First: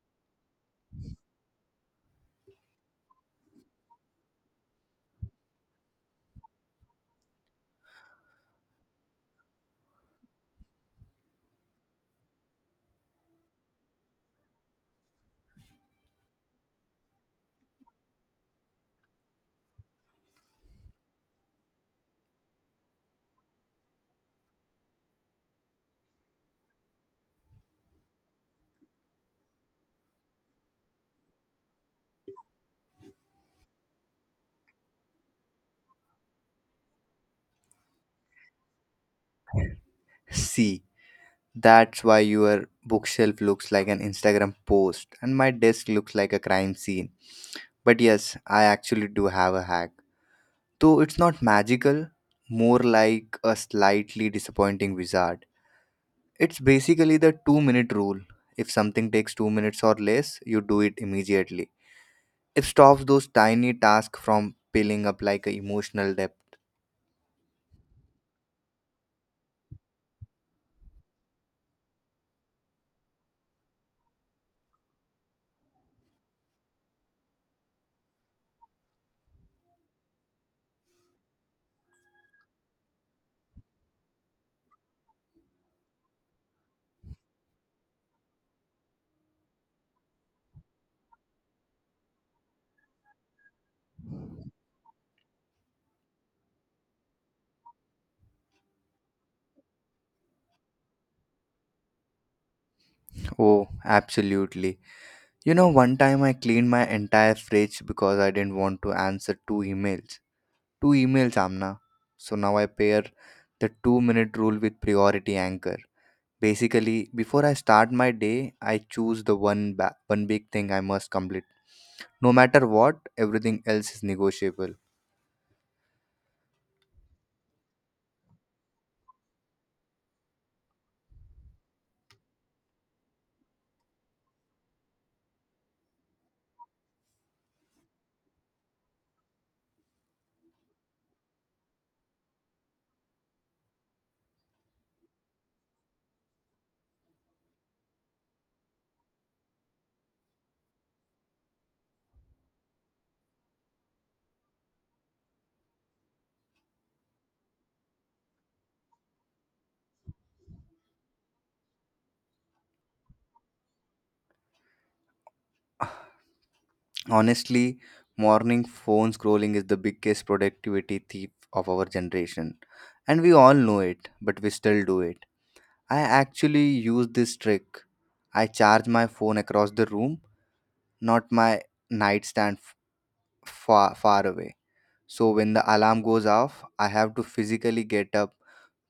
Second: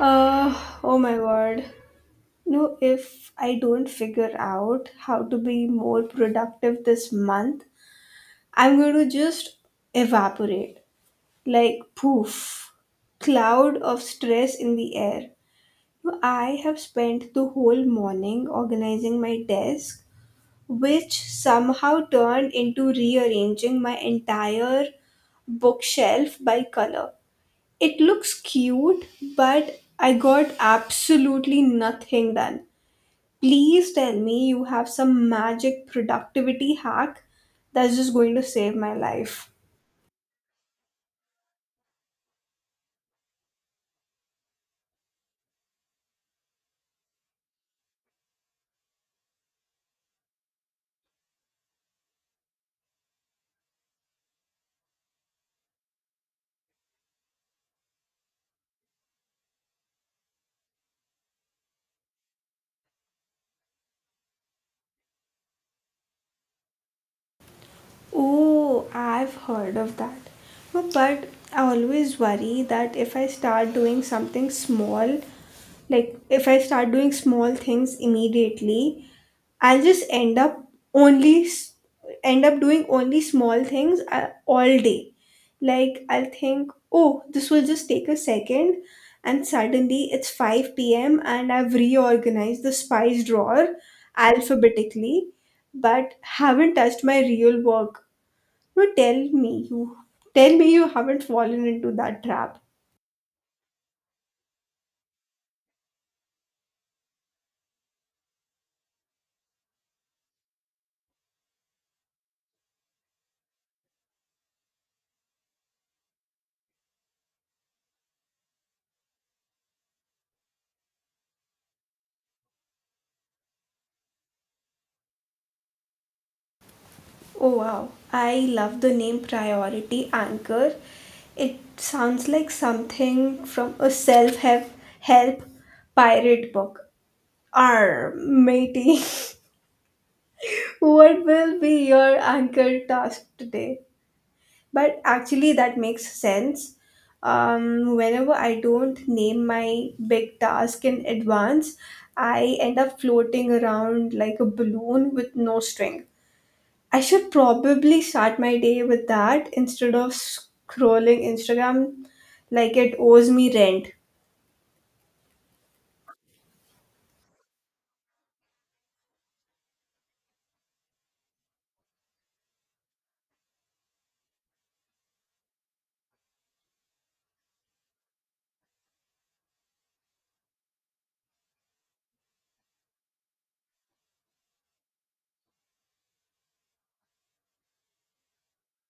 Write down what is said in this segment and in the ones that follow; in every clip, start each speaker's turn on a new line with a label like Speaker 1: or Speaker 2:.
Speaker 1: Uh, oh my word. No, if I don't figure out how to be more productive this month, I'm going to just evaporate. Like, poof. Cloud of stress in the air. No, I have spent the whole morning organizing my desk, which somehow turned into rearranging my entire bookshelf by color. It looks cute, but I got absolutely nothing done. Please tell me you have some magic productivity hack that's just going to save my life.
Speaker 2: See, that's why your bookshelf looks like an Instagram post and my desk looks like a crime scene. But yes, I actually do have a hack. Though it's not magical, more like a slightly disappointing wizard. It's basically the 2-minute rule. If something takes 2 minutes or less, you do it immediately. It stops those tiny tasks from piling up like an emotional debt.
Speaker 1: Oh, I've heard of that. No, but I always worry that if I start doing something small, like if I start doing small things immediately, I'll just end up only s- doing only small things all day. Like I'll think, oh, this will just take a second, and suddenly it's five p.m. and I've reorganized the spice drawer alphabetically, but haven't touched my real work. No, tell me you haven't fallen into that trap.
Speaker 2: Oh, absolutely. You know, one time I cleaned my entire fridge because I didn't want to answer two emails. Two emails, Amna. So now I pair the 2 minute rule with priority anchor. Basically, before I start my day, I choose one big thing I must complete. No matter what, everything else is negotiable.
Speaker 1: Oh wow, I love the name Priority Anchor. It sounds like something from a self help pirate book. Arr, matey. What will be your anchor task today? But actually, that makes sense. Whenever I don't name my big task in advance, I end up floating around like a balloon with no string. I should probably start my day with that instead of scrolling Instagram like it owes me rent.
Speaker 2: Honestly, morning phone scrolling is the biggest productivity thief of our generation. And we all know it, but we still do it. I actually use this trick. I charge my phone across the room, not my nightstand f- far, far away. So when the alarm goes off, I have to physically get up,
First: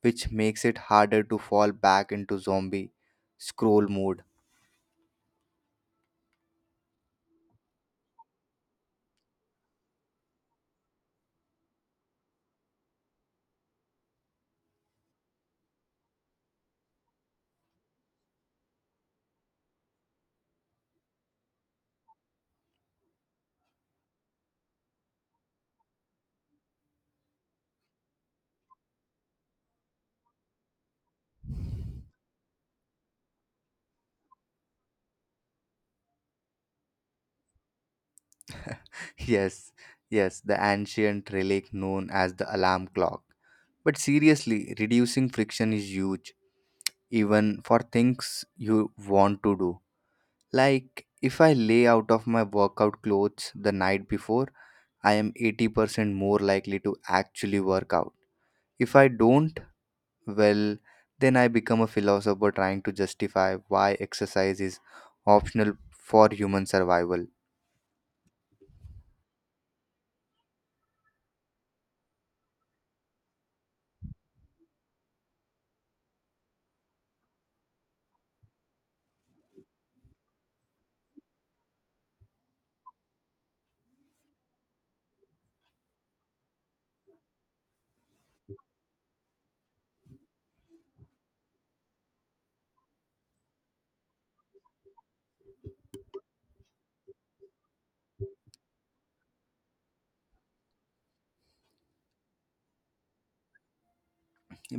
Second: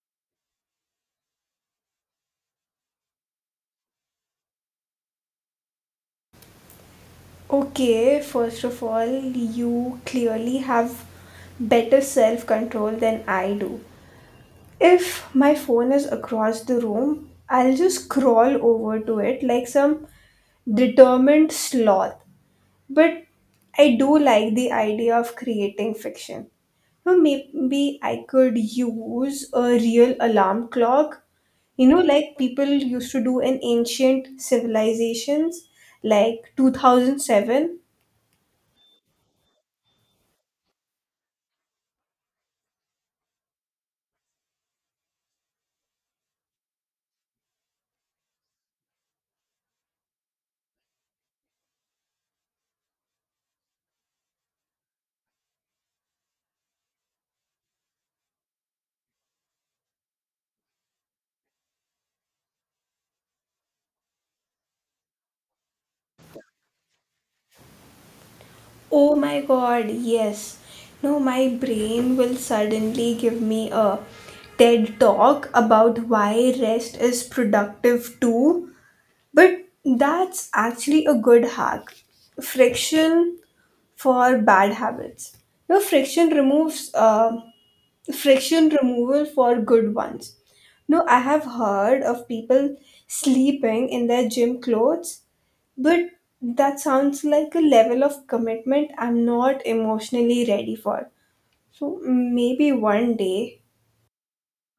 Speaker 2: which makes it harder to fall back into zombie scroll mode.
Speaker 1: Okay, first of all, you clearly have better self control than I do. If my phone is across the room, I'll just crawl over to it like some determined sloth. But I do like the idea of creating fiction. Now, maybe I could use a real alarm clock, like people used to do in ancient civilizations, like 2007.
Speaker 2: Yes, yes, the ancient relic known as the alarm clock. But seriously, reducing friction is huge, even for things you want to do. Like, if I lay out of my workout clothes the night before, I am 80% more likely to actually work out. If I don't, well, then I become a philosopher trying to justify why exercise is optional for human survival.
Speaker 1: Oh my god, yes. No, my brain will suddenly give me a TED talk about why rest is productive too. But that's actually a good hack. Friction for bad habits. No, friction removal for good ones. No, I have heard of people sleeping in their gym clothes, but that sounds like a level of commitment I'm not emotionally ready for. So maybe one day.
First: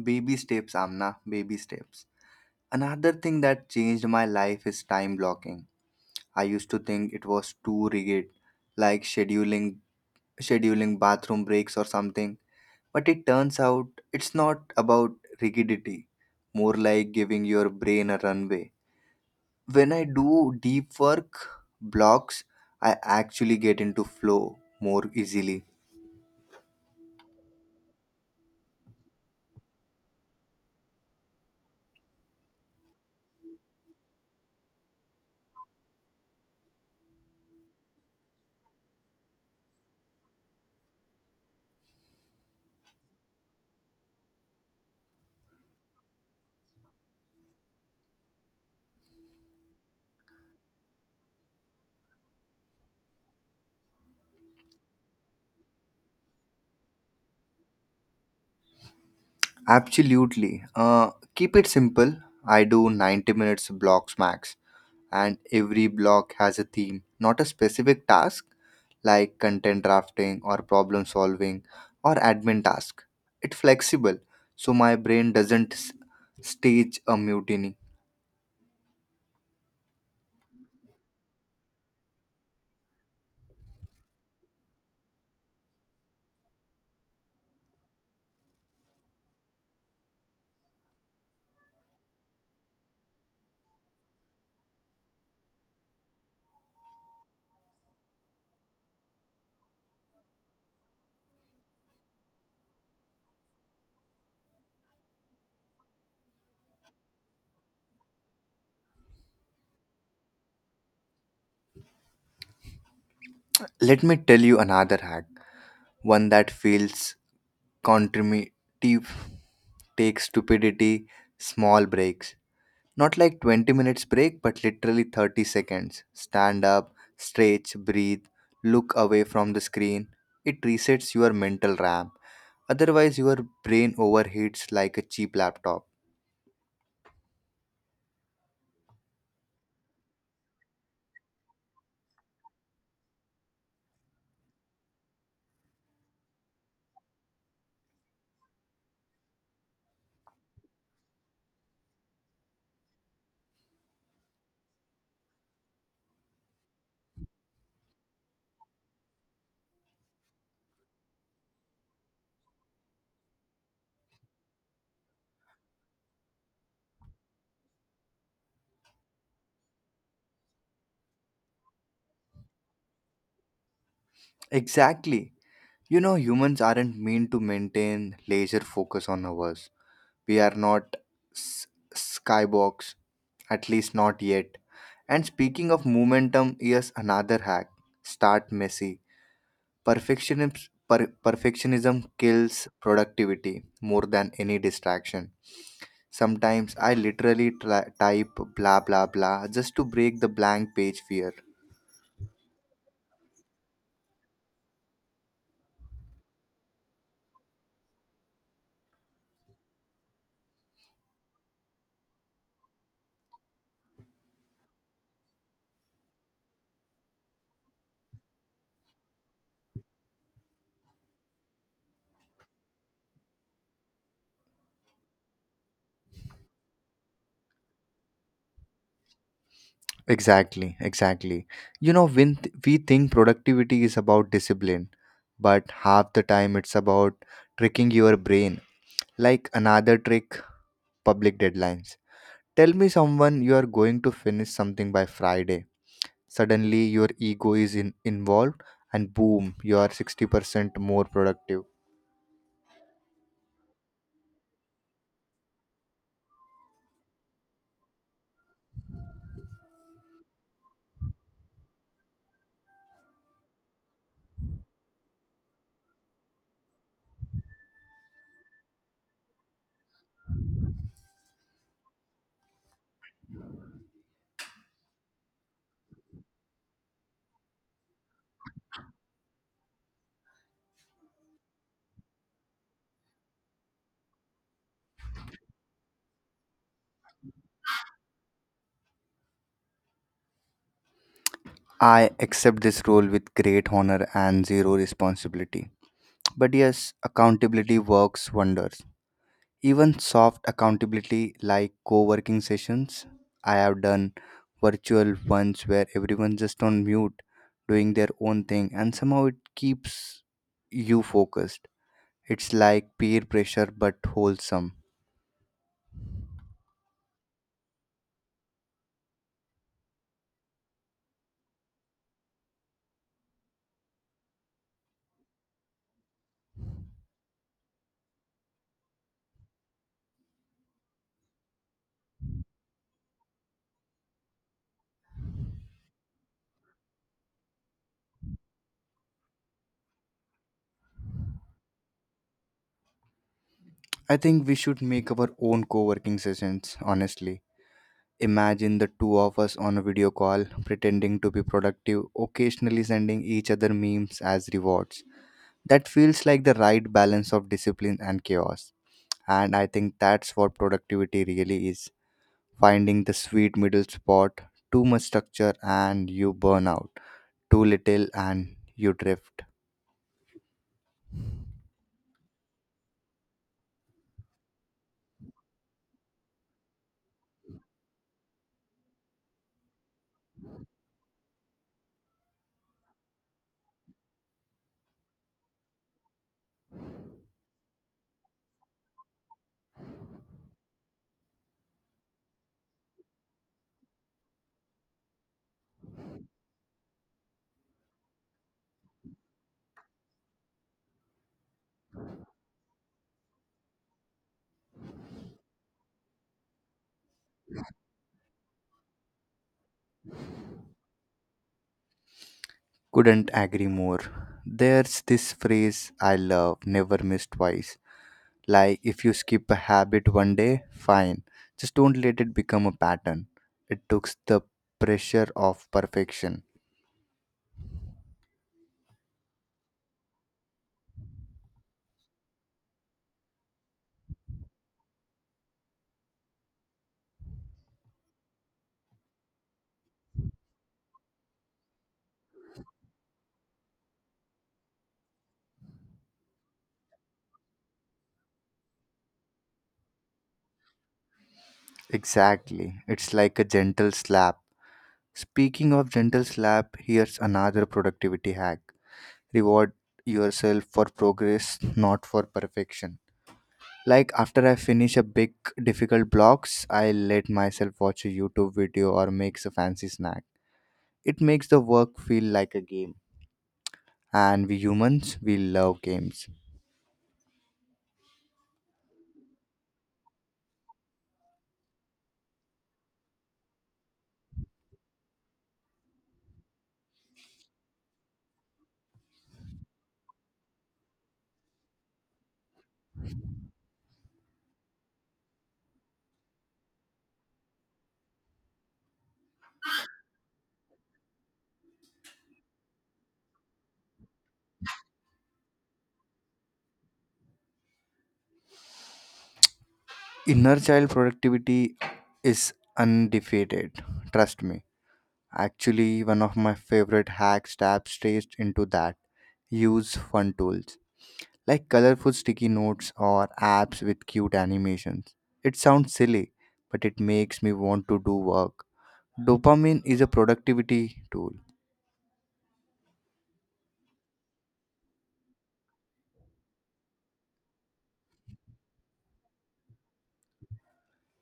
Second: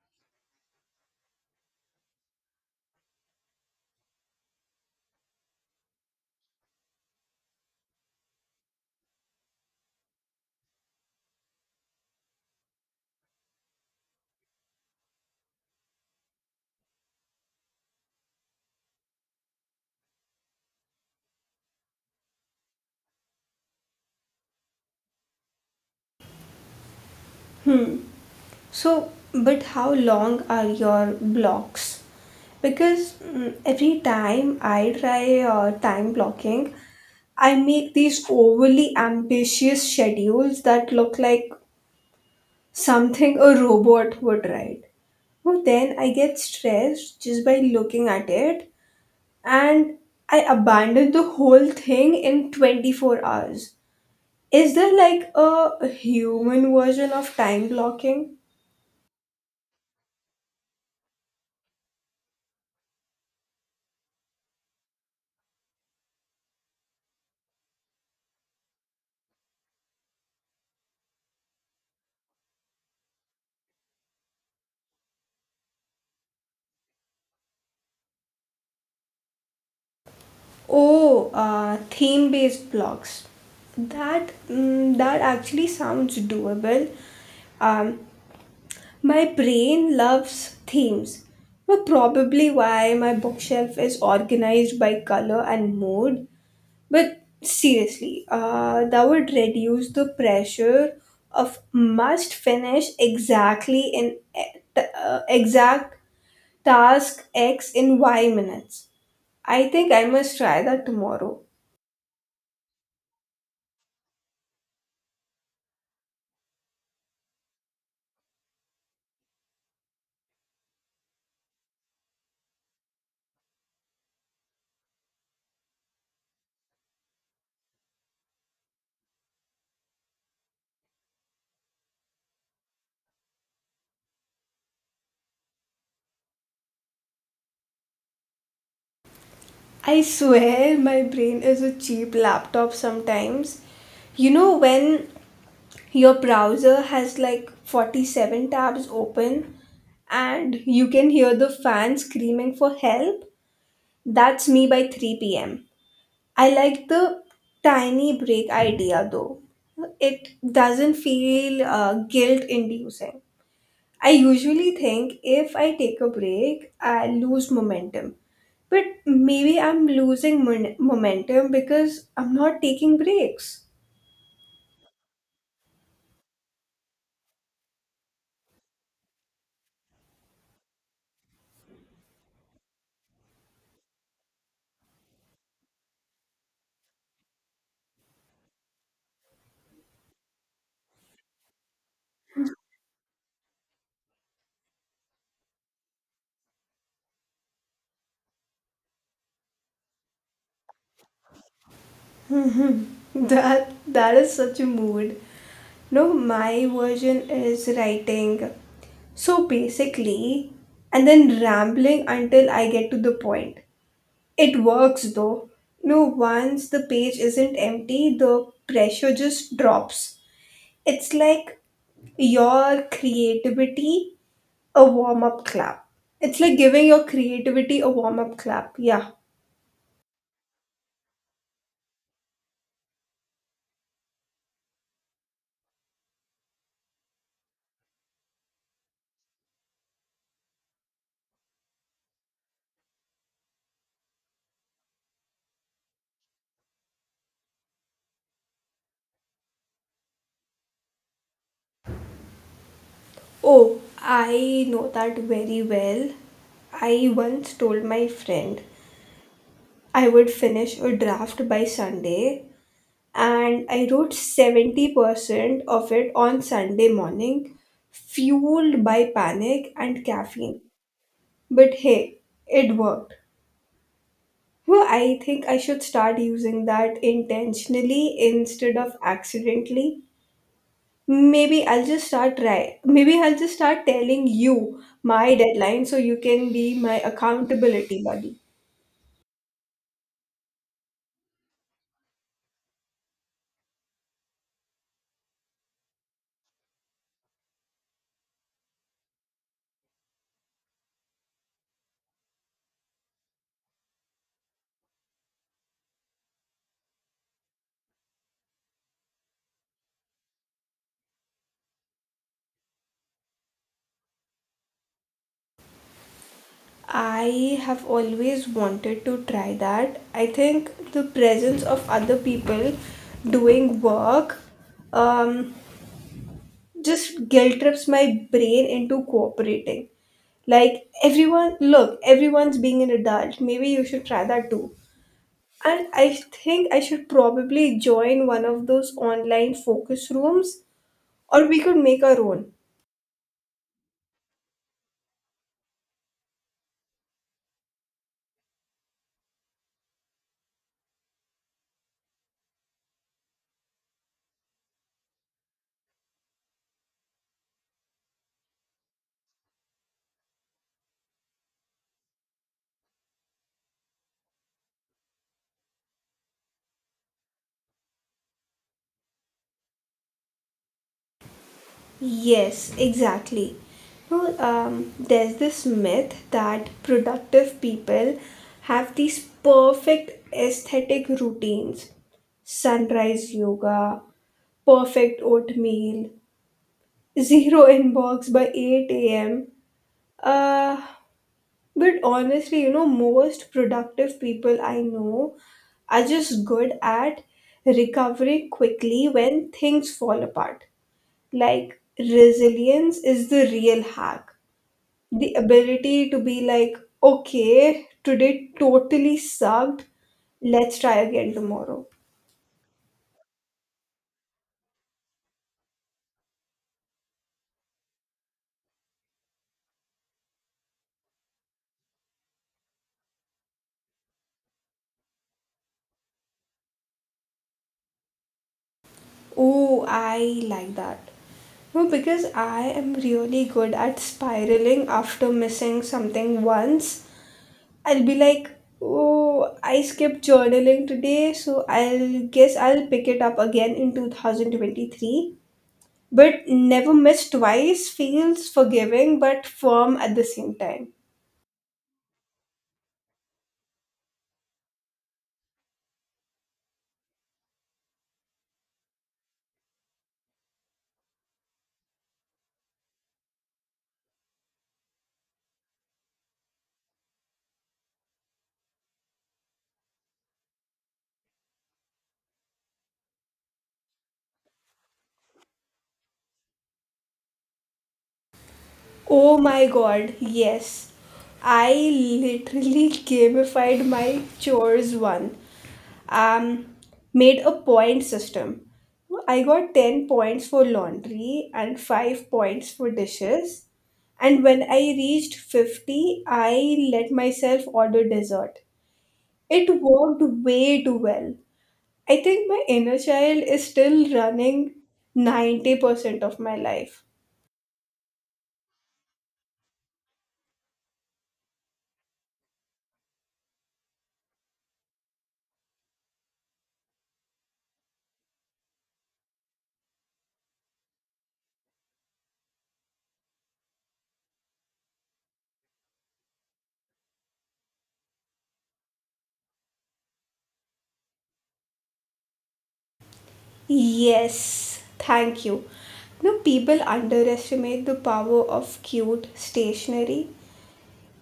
Speaker 2: Baby steps, Amna, baby steps. Another thing that changed my life is time blocking. I used to think it was too rigid, like scheduling bathroom breaks or something. But it turns out it's not about rigidity, more like giving your brain a runway. When I do deep work blocks, I actually get into flow more easily.
Speaker 1: So, but how long are your blocks? Because every time I try time blocking, I make these overly ambitious schedules that look like something a robot would write. But then I get stressed just by looking at it and I abandon the whole thing in 24 hours. Is there like a human version of time blocking?
Speaker 2: Absolutely. Keep it simple. I do 90 minutes blocks max, and every block has a theme, not a specific task like content drafting or problem solving or admin task. It's flexible, so my brain doesn't stage a mutiny.
Speaker 1: Oh, theme-based blogs. That actually sounds doable. Um, my brain loves themes, but probably why my bookshelf is organized by color and mood. But seriously, that would reduce the pressure of must finish exactly in exact task X in Y minutes. I think I must try that tomorrow.
Speaker 2: Let me tell you another hack, one that feels contributive, take stupidity, small breaks. Not like 20 minutes break, but literally 30 seconds. Stand up, stretch, breathe, look away from the screen. It resets your mental RAM. Otherwise, your brain overheats like a cheap laptop.
Speaker 1: I swear my brain is a cheap laptop sometimes. You know when your browser has like 47 tabs open and you can hear the fan screaming for help? That's me by 3 pm. I like the tiny break idea though. It doesn't feel guilt inducing. I usually think if I take a break, I lose momentum. But maybe I'm losing momentum because I'm not taking breaks.
Speaker 2: Exactly. You know, humans aren't meant to maintain laser focus on hours. We are not s- skybox, at least not yet. And speaking of momentum, here's another hack: start messy. Perfectionism, perfectionism kills productivity more than any distraction. Sometimes I literally type blah blah blah just to break the blank page fear.
Speaker 1: That is such a mood. No, my version is writing so basically and then rambling until I get to the point. It works though. No, once the page isn't empty, the pressure just drops. It's like your creativity a warm up clap. It's like giving your creativity a warm up clap. Yeah.
Speaker 2: Exactly, exactly. You know, we think productivity is about discipline, but half the time it's about tricking your brain. Like another trick, public deadlines. Tell me someone you are going to finish something by Friday. Suddenly, your ego is involved, and boom, you are 60% more productive.
Speaker 1: Oh, I know that very well. I once told my friend I would finish a draft by Sunday, and I wrote 70% of it on Sunday morning, fueled by panic and caffeine. But hey, it worked. Well, I think I should start using that intentionally instead of accidentally. Maybe I'll just start try. Maybe I'll just start telling you my deadline so you can be my accountability buddy.
Speaker 2: I accept this role with great honor and zero responsibility. But yes, accountability works wonders. Even soft accountability like co working sessions, I have done virtual ones where everyone's just on mute doing their own thing, and somehow it keeps you focused. It's like peer pressure but wholesome.
Speaker 1: I have always wanted to try that. I think the presence of other people doing work um just guilt trips my brain into cooperating. Like everyone, look, everyone's being an adult. Maybe you should try that too. And I think I should probably join one of those online focus rooms, or we could make our own.
Speaker 2: I think we should make our own co working sessions, honestly. Imagine the two of us on a video call, pretending to be productive, occasionally sending each other memes as rewards. That feels like the right balance of discipline and chaos. And I think that's what productivity really is: finding the sweet middle spot. Too much structure, and you burn out; too little and you drift.
Speaker 1: Yes, exactly. No, there's this myth that productive people have these perfect aesthetic routines: sunrise yoga, perfect oatmeal, zero inbox by 8 a.m. Uh, but honestly, most productive people I know are just good at recovering quickly when things fall apart. Like, resilience is the real hack. The ability to be like, okay, today totally sucked, let's try again tomorrow.
Speaker 2: Couldn't agree more. There's this phrase I love, never miss twice. Like if you skip a habit one day, fine. Just don't let it become a pattern. It takes the pressure off perfection.
Speaker 1: Oh, I like that. No, because I am really good at spiraling after missing something once. I'll be like, oh, I skipped journaling today, so I'll pick it up again in 2023. But never miss twice feels forgiving but firm at the same time.
Speaker 2: Exactly. It's like a gentle slap. Speaking of gentle slap, here's another productivity hack. Reward yourself for progress, not for perfection. Like after I finish a big difficult blocks, I let myself watch a YouTube video or makes a fancy snack. It makes the work feel like a game. And we humans, we love games.
Speaker 1: Oh my god, yes. I literally gamified my chores one. Um, Made a point system. I got 10 points for laundry and 5 points for dishes. And when I reached 50, I let myself order dessert. It worked way too well. I think my inner child is still running 90% of my life.
Speaker 2: Inner child productivity is undefeated, trust me. Actually, one of my favorite hacks taps straight into that: use fun tools like colorful sticky notes or apps with cute animations. It sounds silly, but it makes me want to do work. Dopamine is a productivity tool.
Speaker 1: Yes, thank you. No, people underestimate the power of cute stationery.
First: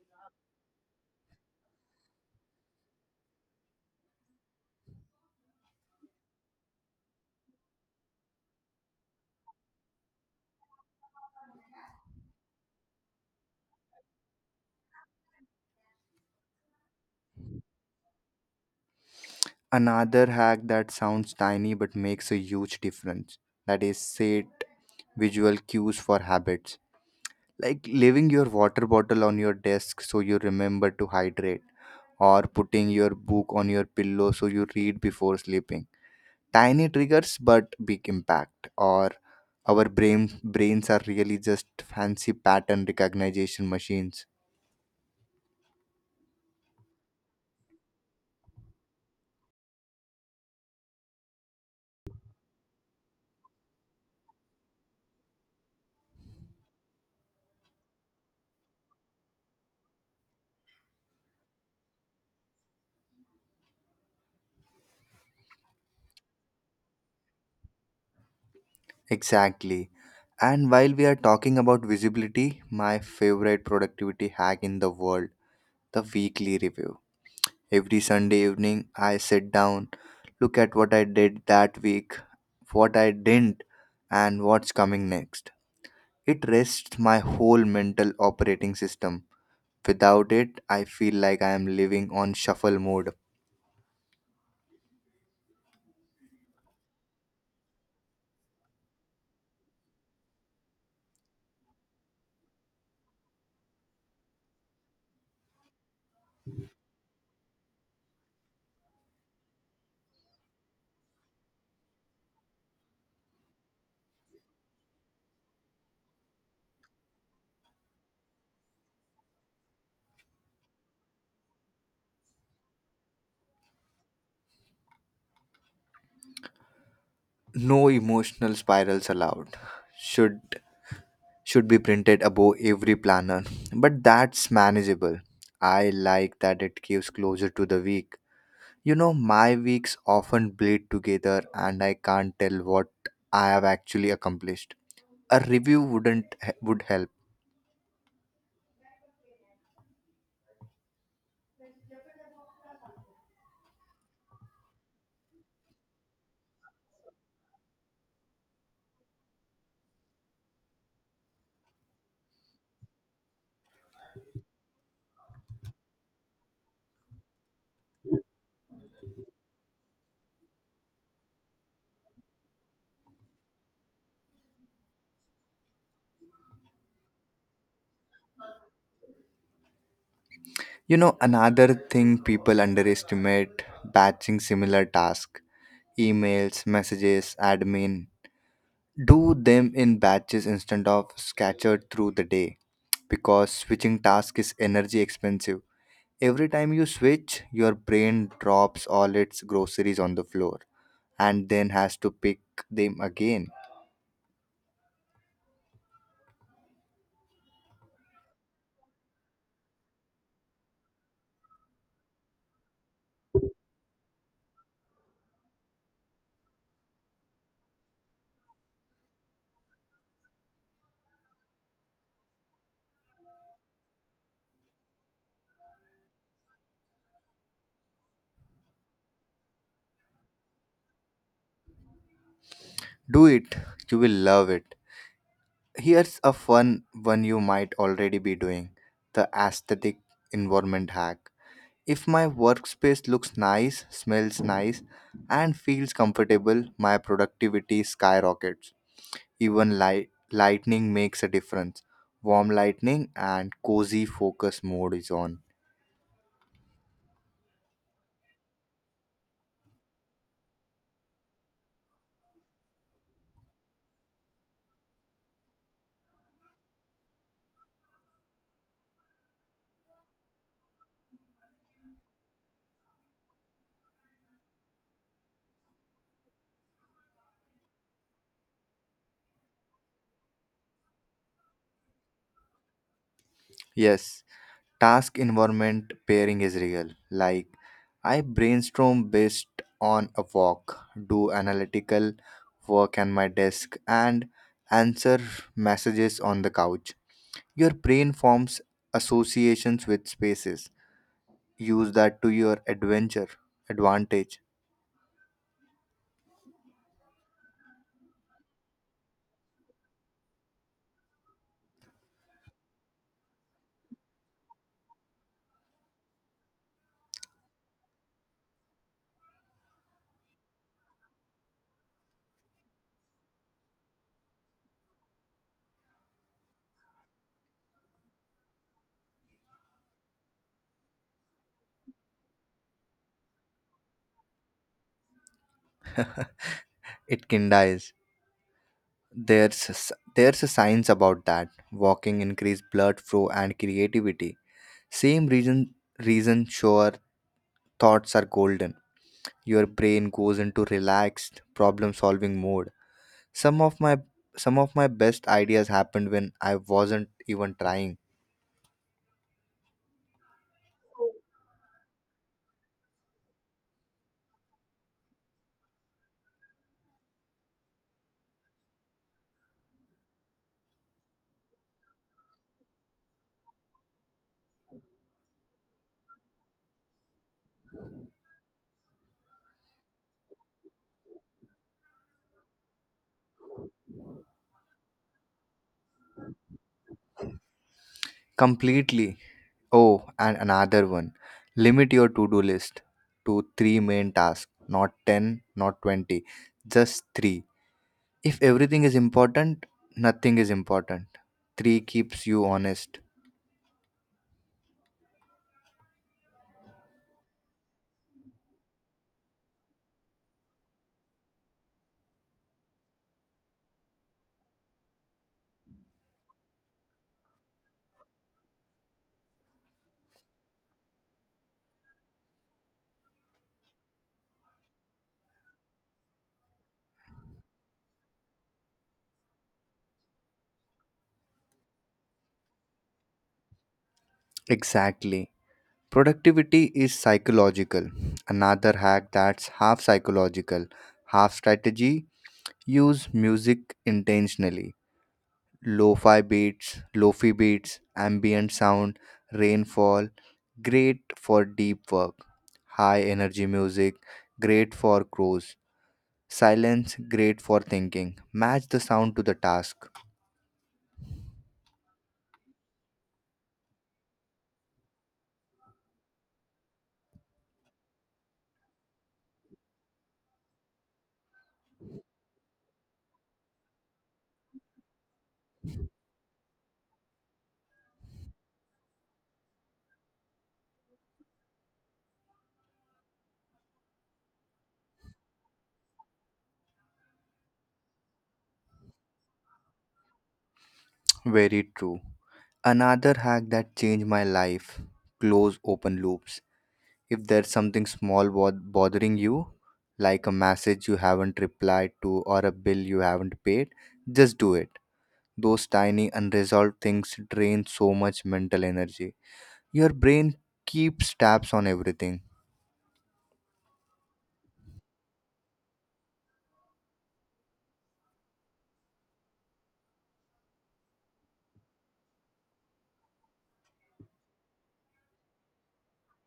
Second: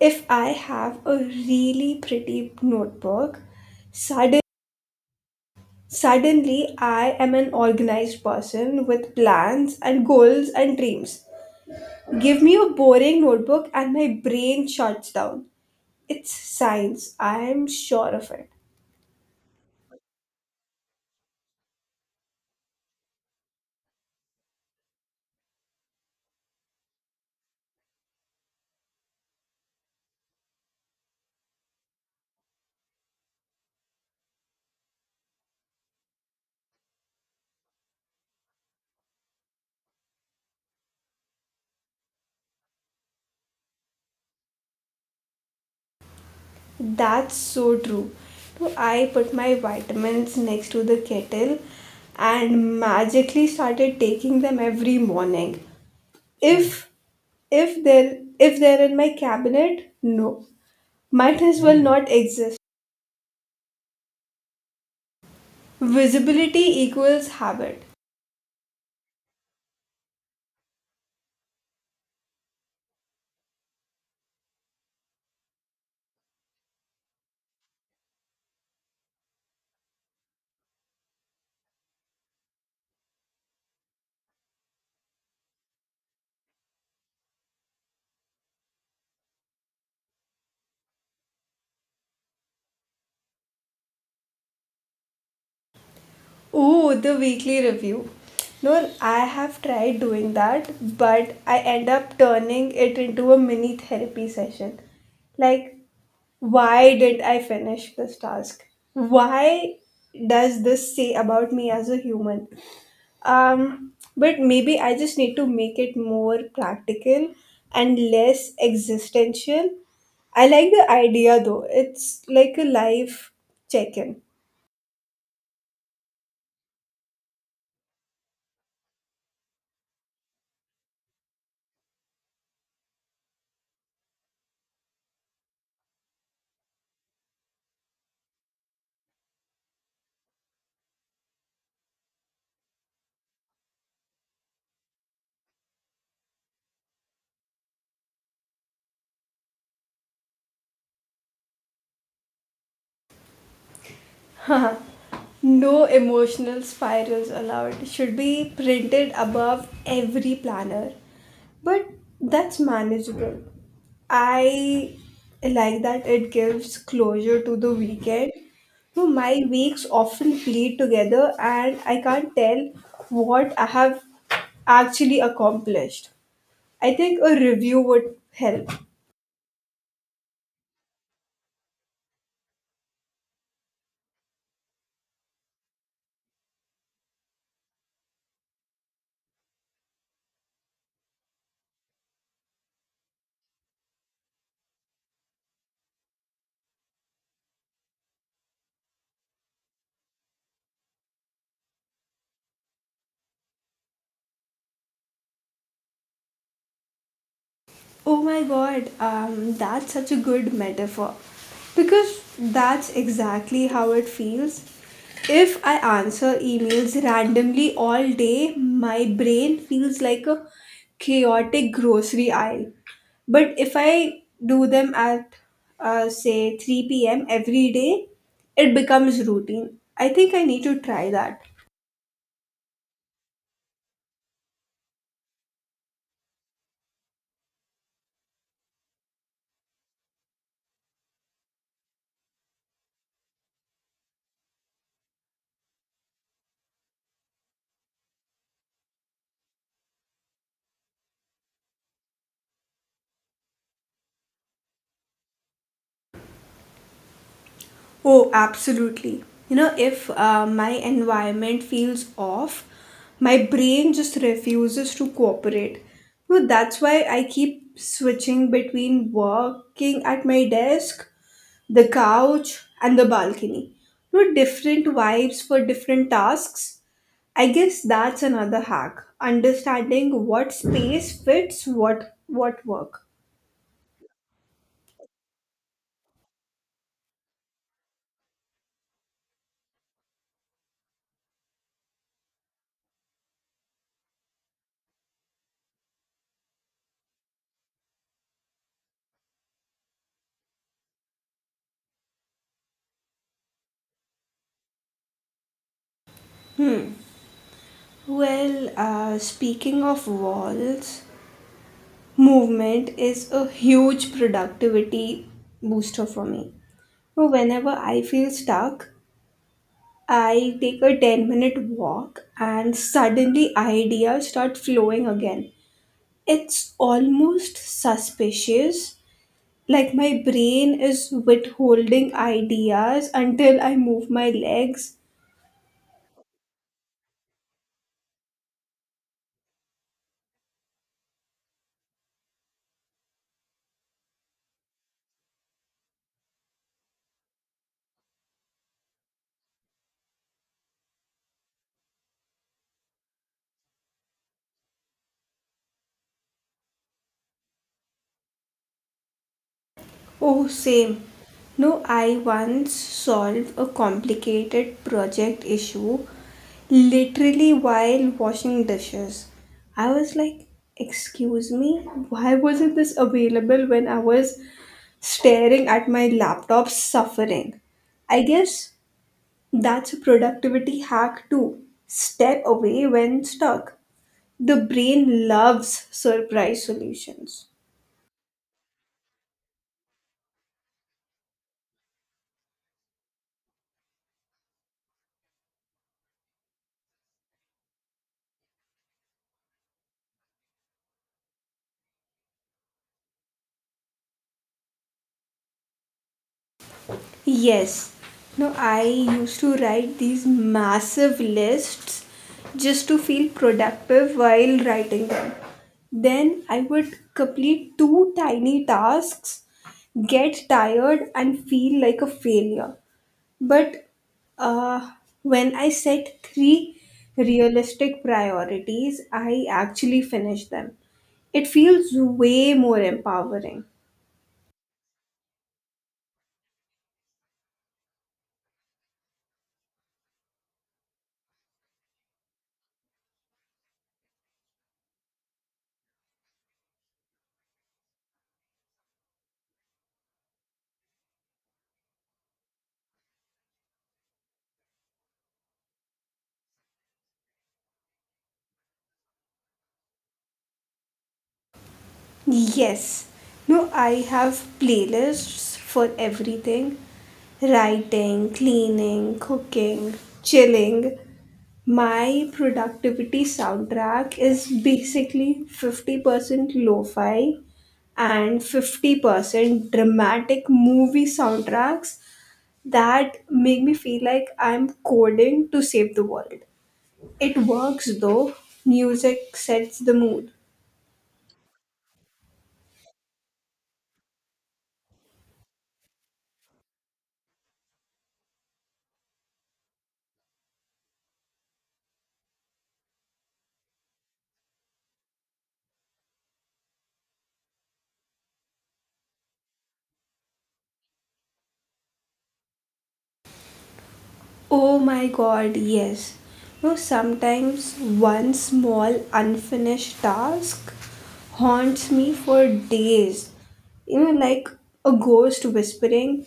Speaker 1: If I have a really pretty notebook, sudden, suddenly I am an organized person with plans and goals and dreams. Give me a boring notebook and my brain shuts down. It's science, I am sure of it.
Speaker 2: Another hack that sounds tiny but makes a huge difference, that is set visual cues for habits, like leaving your water bottle on your desk so you remember to hydrate, or putting your book on your pillow so you read before sleeping. Tiny triggers but big impact. Or our brains are really just fancy pattern recognition machines.
Speaker 1: That's so true. So I put my vitamins next to the kettle and magically started taking them every morning. If if they're in my cabinet, no. Might as well not exist. Visibility equals habit.
Speaker 2: Exactly. And while we are talking about visibility, my favorite productivity hack in the world, the weekly review. Every Sunday evening, I sit down, look at what I did that week, what I didn't, and what's coming next. It rests my whole mental operating system. Without it, I feel like I am living on shuffle mode.
Speaker 1: Ooh, the weekly review. No, I have tried doing that, but I end up turning it into a mini therapy session. Like, why didn't I finish this task? Why does this say about me as a human? But maybe I just need to make it more practical and less existential. I like the idea though. It's like a life check in.
Speaker 2: No emotional spirals allowed. Should should be printed above every planner, but that's manageable. I like that it gives closure to the week. You know, my weeks often bleed together and I can't tell what I have actually accomplished. A review wouldn't would help.
Speaker 1: No emotional spirals allowed should be printed above every planner. But that's manageable. I like that it gives closure to the weekend. So my weeks often bleed together and I can't tell what I have actually accomplished. I think a review would help.
Speaker 2: You know, another thing people underestimate, batching similar tasks. Emails, messages, admin. Do them in batches instead of scattered through the day, because switching task is energy expensive. Every time you switch, your brain drops all its groceries on the floor and then has to pick them again.
Speaker 1: Oh my god, that's such a good metaphor. Because that's exactly how it feels. If I answer emails randomly all day, my brain feels like a chaotic grocery aisle. But if I do them at, say, 3 p.m. every day, it becomes routine. I think I need to try that.
Speaker 2: Do it, you will love it. Here's a fun one you might already be doing, the aesthetic environment hack. If my workspace looks nice, smells nice, and feels comfortable, my productivity skyrockets. Even lightning makes a difference. Warm lightning and cozy focus mode is on.
Speaker 1: Oh, absolutely. You know, if my environment feels off, my brain just refuses to cooperate. So that's why I keep switching between working at my desk, the couch, and the balcony. So different vibes for different tasks. I guess that's another hack. Understanding what space fits what work.
Speaker 2: Yes, task environment pairing is real. Like, I brainstorm based on a walk, do analytical work on my desk, and answer messages on the couch. Your brain forms associations with spaces. Use that to your adventure advantage.
Speaker 1: Well, speaking of walls, movement is a huge productivity booster for me. So whenever I feel stuck, I take a 10-minute walk and suddenly ideas start flowing again. It's almost suspicious, like my brain is withholding ideas until I move my legs.
Speaker 2: It can dies. There's a science about that. Walking increase blood flow and creativity. Same reason thoughts are golden. Your brain goes into relaxed problem solving mode. Some of my some of my best ideas happened when I wasn't even trying.
Speaker 1: Oh, same. No, I once solved a complicated project issue literally while washing dishes. I was like, excuse me, why wasn't this available when I was staring at my laptop suffering? I guess that's a productivity hack too. Step away when stuck. The brain loves surprise solutions.
Speaker 2: Completely. Oh, and another one. Limit your to-do list to 3 main tasks, not 10, not 20, just 3. If everything is important, nothing is important. 3 keeps you honest.
Speaker 1: Yes. No, I used to write these massive lists just to feel productive while writing them. Then I would complete two tiny tasks, get tired, and feel like a failure. But uh, when I set three realistic priorities, I actually finished them. It feels way more empowering.
Speaker 2: Exactly. Productivity is psychological. Another hack that's half psychological, half strategy, use music intentionally. Lo-fi beats, ambient sound, rainfall, great for deep work. High energy music, great for chores. Silence, great for thinking. Match the sound to the task.
Speaker 1: Yes. No, I have playlists for everything: writing, cleaning, cooking, chilling. My productivity soundtrack is basically 50% lo fi and 50% dramatic movie soundtracks that make me feel like I'm coding to save the world. It works though, music sets the mood.
Speaker 2: Very true. Another hack that changed my life, close open loops. If there's something small bothering you, like a message you haven't replied to or a bill you haven't paid, just do it. Those tiny unresolved things drain so much mental energy. Your brain keeps tabs on everything.
Speaker 1: Oh my god, yes. No, sometimes one small unfinished task haunts me for days. You know, like a ghost whispering,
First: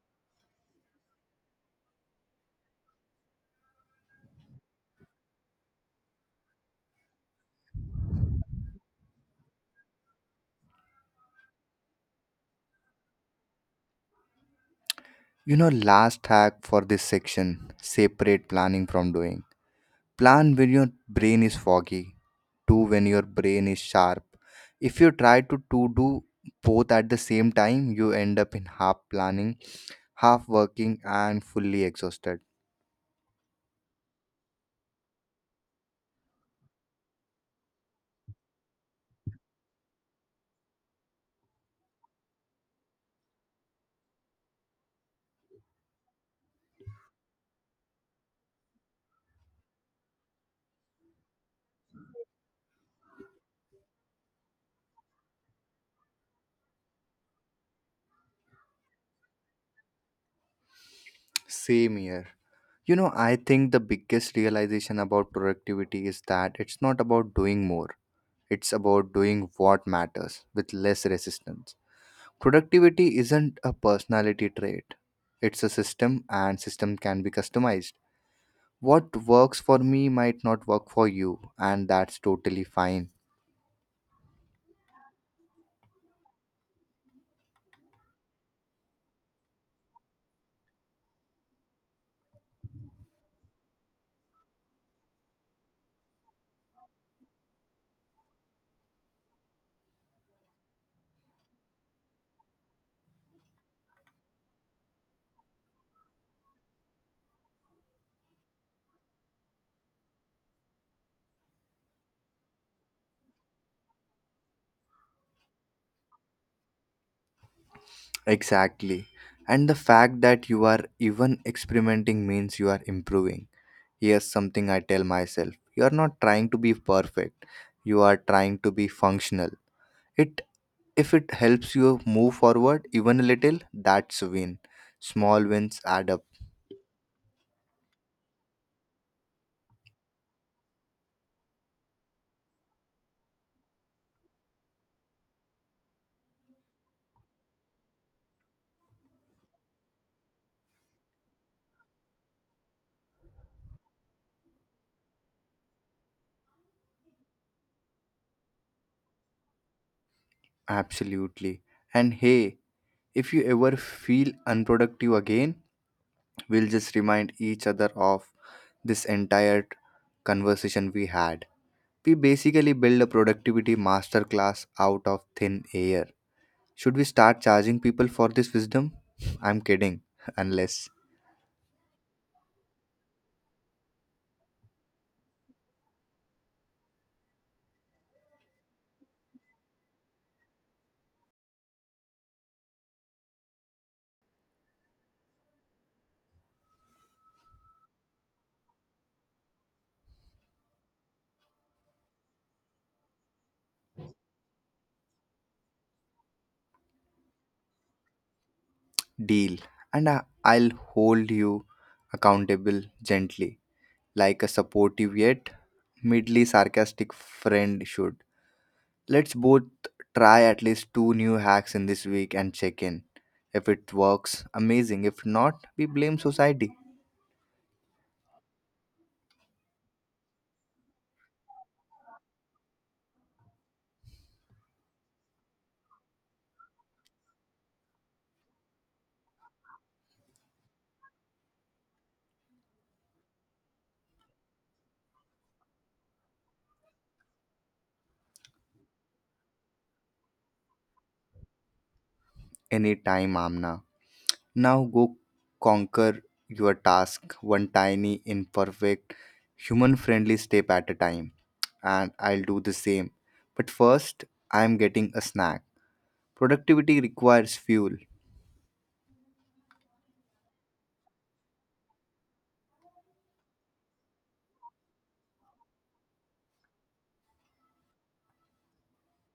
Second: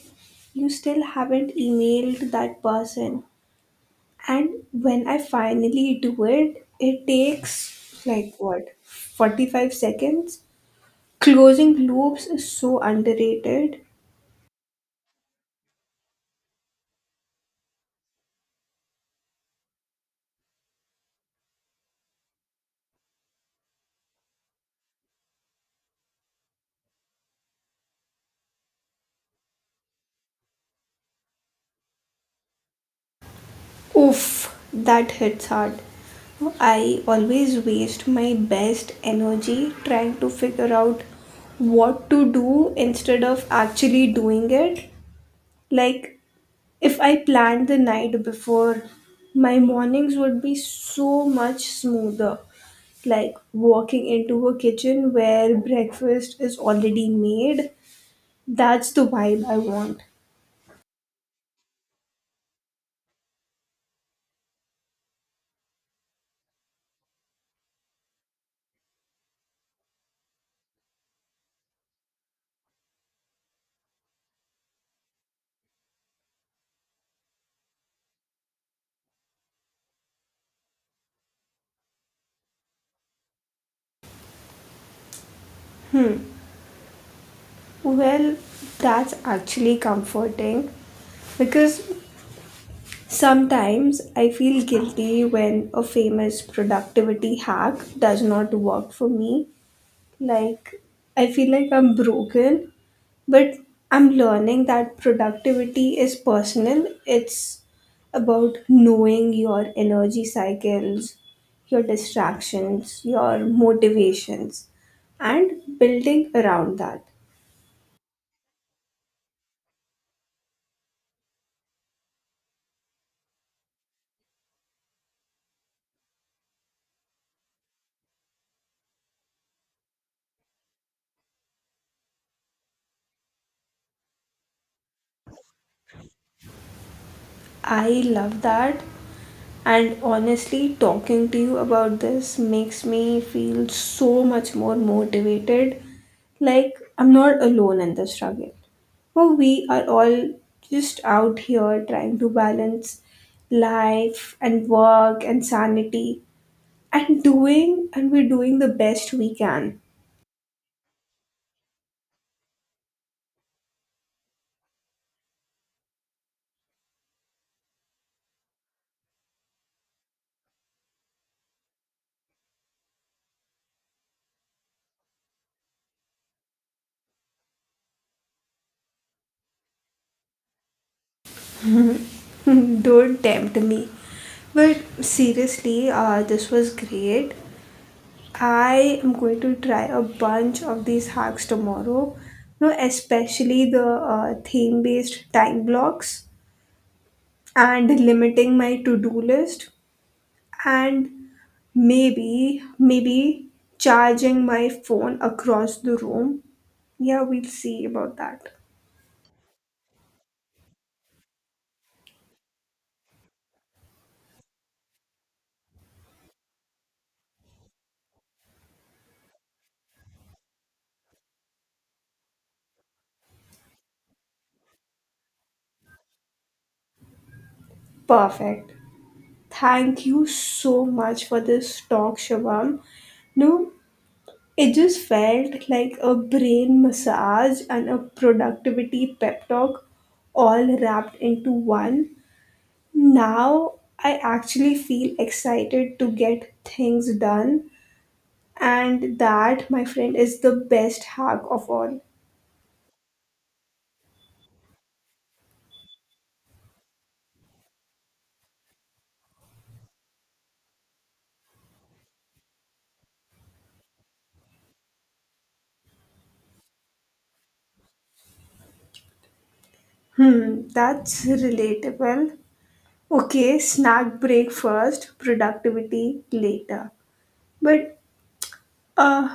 Speaker 1: you still haven't emailed that person. And when I finally do it, it takes like what, 45 seconds? Closing loops is so underrated.
Speaker 2: You know, last hack for this section, separate planning from doing. Plan when your brain is foggy, do when your brain is sharp. If you to do both at the same time, you end up in half planning, half working, and fully exhausted.
Speaker 1: Oof, that hits hard. I always waste my best energy trying to figure out what to do instead of actually doing it. Like, if I planned the night before, my mornings would be so much smoother. Like, walking into a kitchen where breakfast is already made, that's the vibe I want.
Speaker 2: Same here. You know, I think the biggest realization about productivity is that it's not about doing more, it's about doing what matters with less resistance. Productivity isn't a personality trait, it's a system, and system can be customized. What works for me might not work for you, and that's totally fine.
Speaker 1: Well, that's actually comforting because sometimes I feel guilty when a famous productivity hack does not work for me. Like, I feel like I'm broken, but I'm learning that productivity is personal. It's about knowing your energy cycles, your distractions, your motivations, and building around that.
Speaker 2: Exactly. And the fact that you are even experimenting means you are improving. Here's something I tell myself: you are not trying to be perfect, you are trying to be functional. It If it helps you move forward even a little, that's a win. Small wins add up.
Speaker 1: I love that. And honestly, talking to you about this makes me feel so much more motivated. Like I'm not alone in the struggle. Well, we are all just out here trying to balance life and work and sanity and doing, and we're doing the best we can.
Speaker 2: Absolutely. And hey, if you ever feel unproductive again, we'll just remind each other of this entire conversation we had. We basically build a productivity masterclass out of thin air. Should we start charging people for this wisdom? I'm kidding, unless.
Speaker 1: Don't tempt me. But seriously, this was great. I am going to try a bunch of these hacks tomorrow, especially the theme based time blocks and limiting my to do list and maybe charging my phone across the room. Yeah, we'll see about that.
Speaker 2: Deal. And I'll hold you accountable gently, like a supportive yet mildly sarcastic friend should. Let's both try at least two new hacks in this week and check in. If it works, amazing. If not, we blame society.
Speaker 1: Perfect. Thank you so much for this talk, Shivam. No, it just felt like a brain massage and a productivity pep talk all wrapped into one. Now I actually feel excited to get things done, and that, my friend, is the best hack of all.
Speaker 2: Anytime, Amna. Now go conquer your task one tiny, imperfect, human friendly step at a time. And I'll do the same. But first, I'm getting a snack. Productivity requires fuel.
Speaker 1: Hmm, that's relatable. Okay, snack break first, productivity later. But, uh,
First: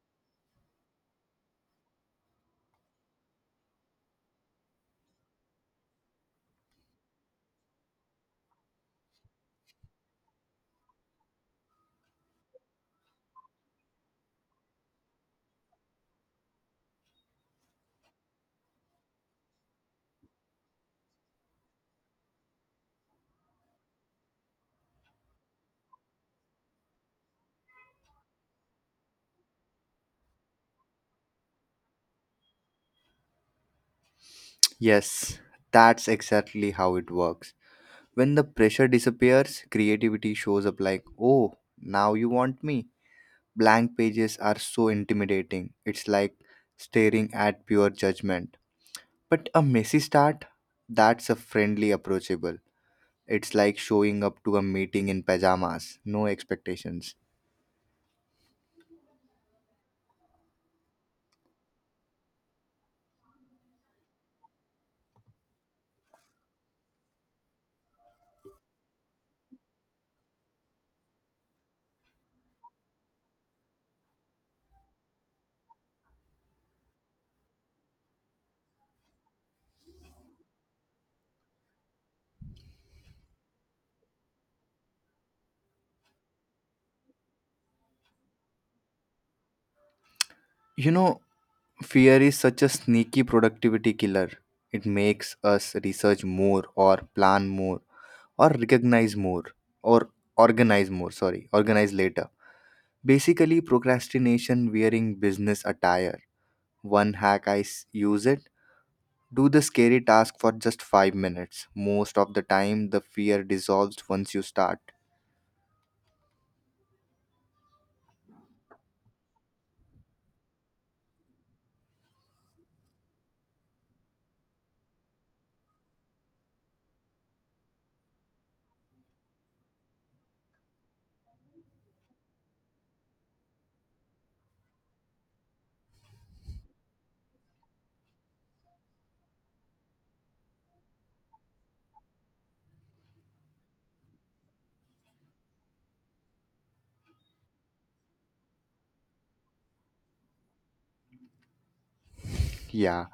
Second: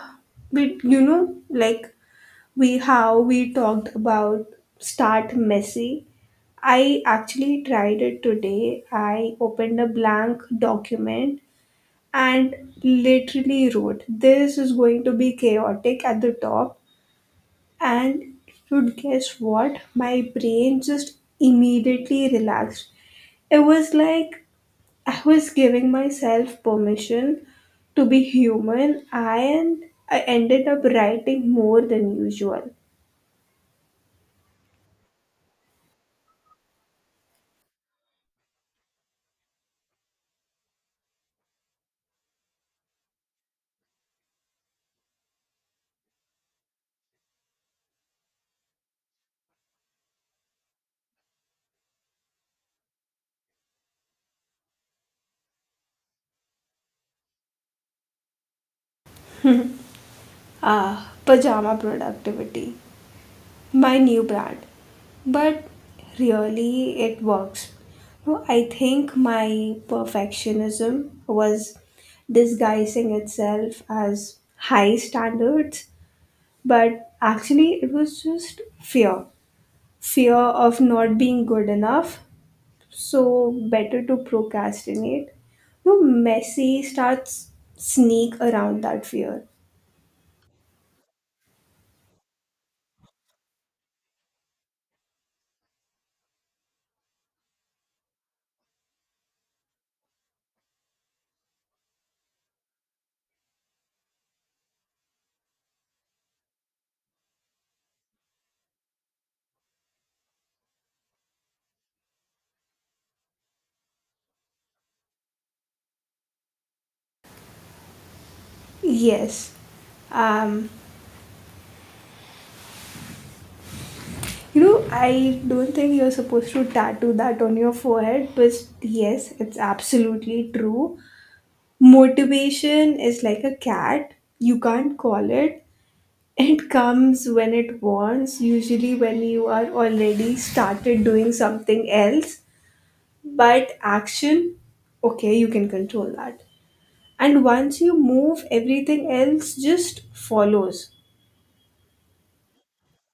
Speaker 1: but, you know, like we how we talked about start messy, I actually tried it today. I opened a blank document and literally wrote, "this is going to be chaotic" at the top, and should guess what, my brain just immediately relaxed. It was like I was giving myself permission to be human, and I ended up writing more than usual.
Speaker 2: Yes, that's exactly how it works. When the pressure disappears, creativity shows up like, oh, now you want me. Blank pages are so intimidating. It's like staring at pure judgment. But a messy start, that's a friendly approachable. It's like showing up to a meeting in pajamas, no expectations.
Speaker 1: Ah, pajama productivity, my new brand. But really, it works. No, I think my perfectionism was disguising itself as high standards, but actually, it was just fear of not being good enough. So, better to procrastinate. No, Messi starts sneak around that fear.
Speaker 2: You know, fear is such a sneaky productivity killer. It makes us research more or plan more or recognize more or organize more, sorry, organize later, basically procrastination wearing business attire. One hack I use it, do the scary task for just 5 minutes. Most of the time the fear dissolves once you start.
Speaker 1: Yes. Um, You know, I don't think you're supposed to tattoo that on your forehead, but yes, it's absolutely true. Motivation is like a cat, you can't call it. It comes when it wants, usually when you are already started doing something else. But action, okay, you can control that. And once you move, everything else just follows.
Speaker 2: Yeah,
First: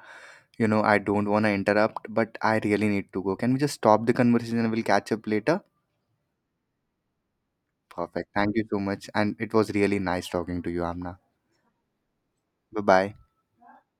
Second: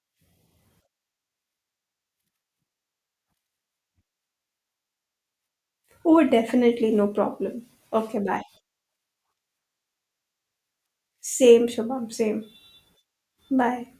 Speaker 2: you know, I don't want to interrupt but I really need to go. Can we just stop the conversation and we'll catch up later?
Speaker 1: Oh, definitely, no problem. Okay,
Speaker 2: Perfect,
Speaker 1: bye.
Speaker 2: thank you so much, and it was really nice talking to you, Amna.
Speaker 1: Same, Shabam, same.
Speaker 2: Bye bye.
Speaker 1: Bye.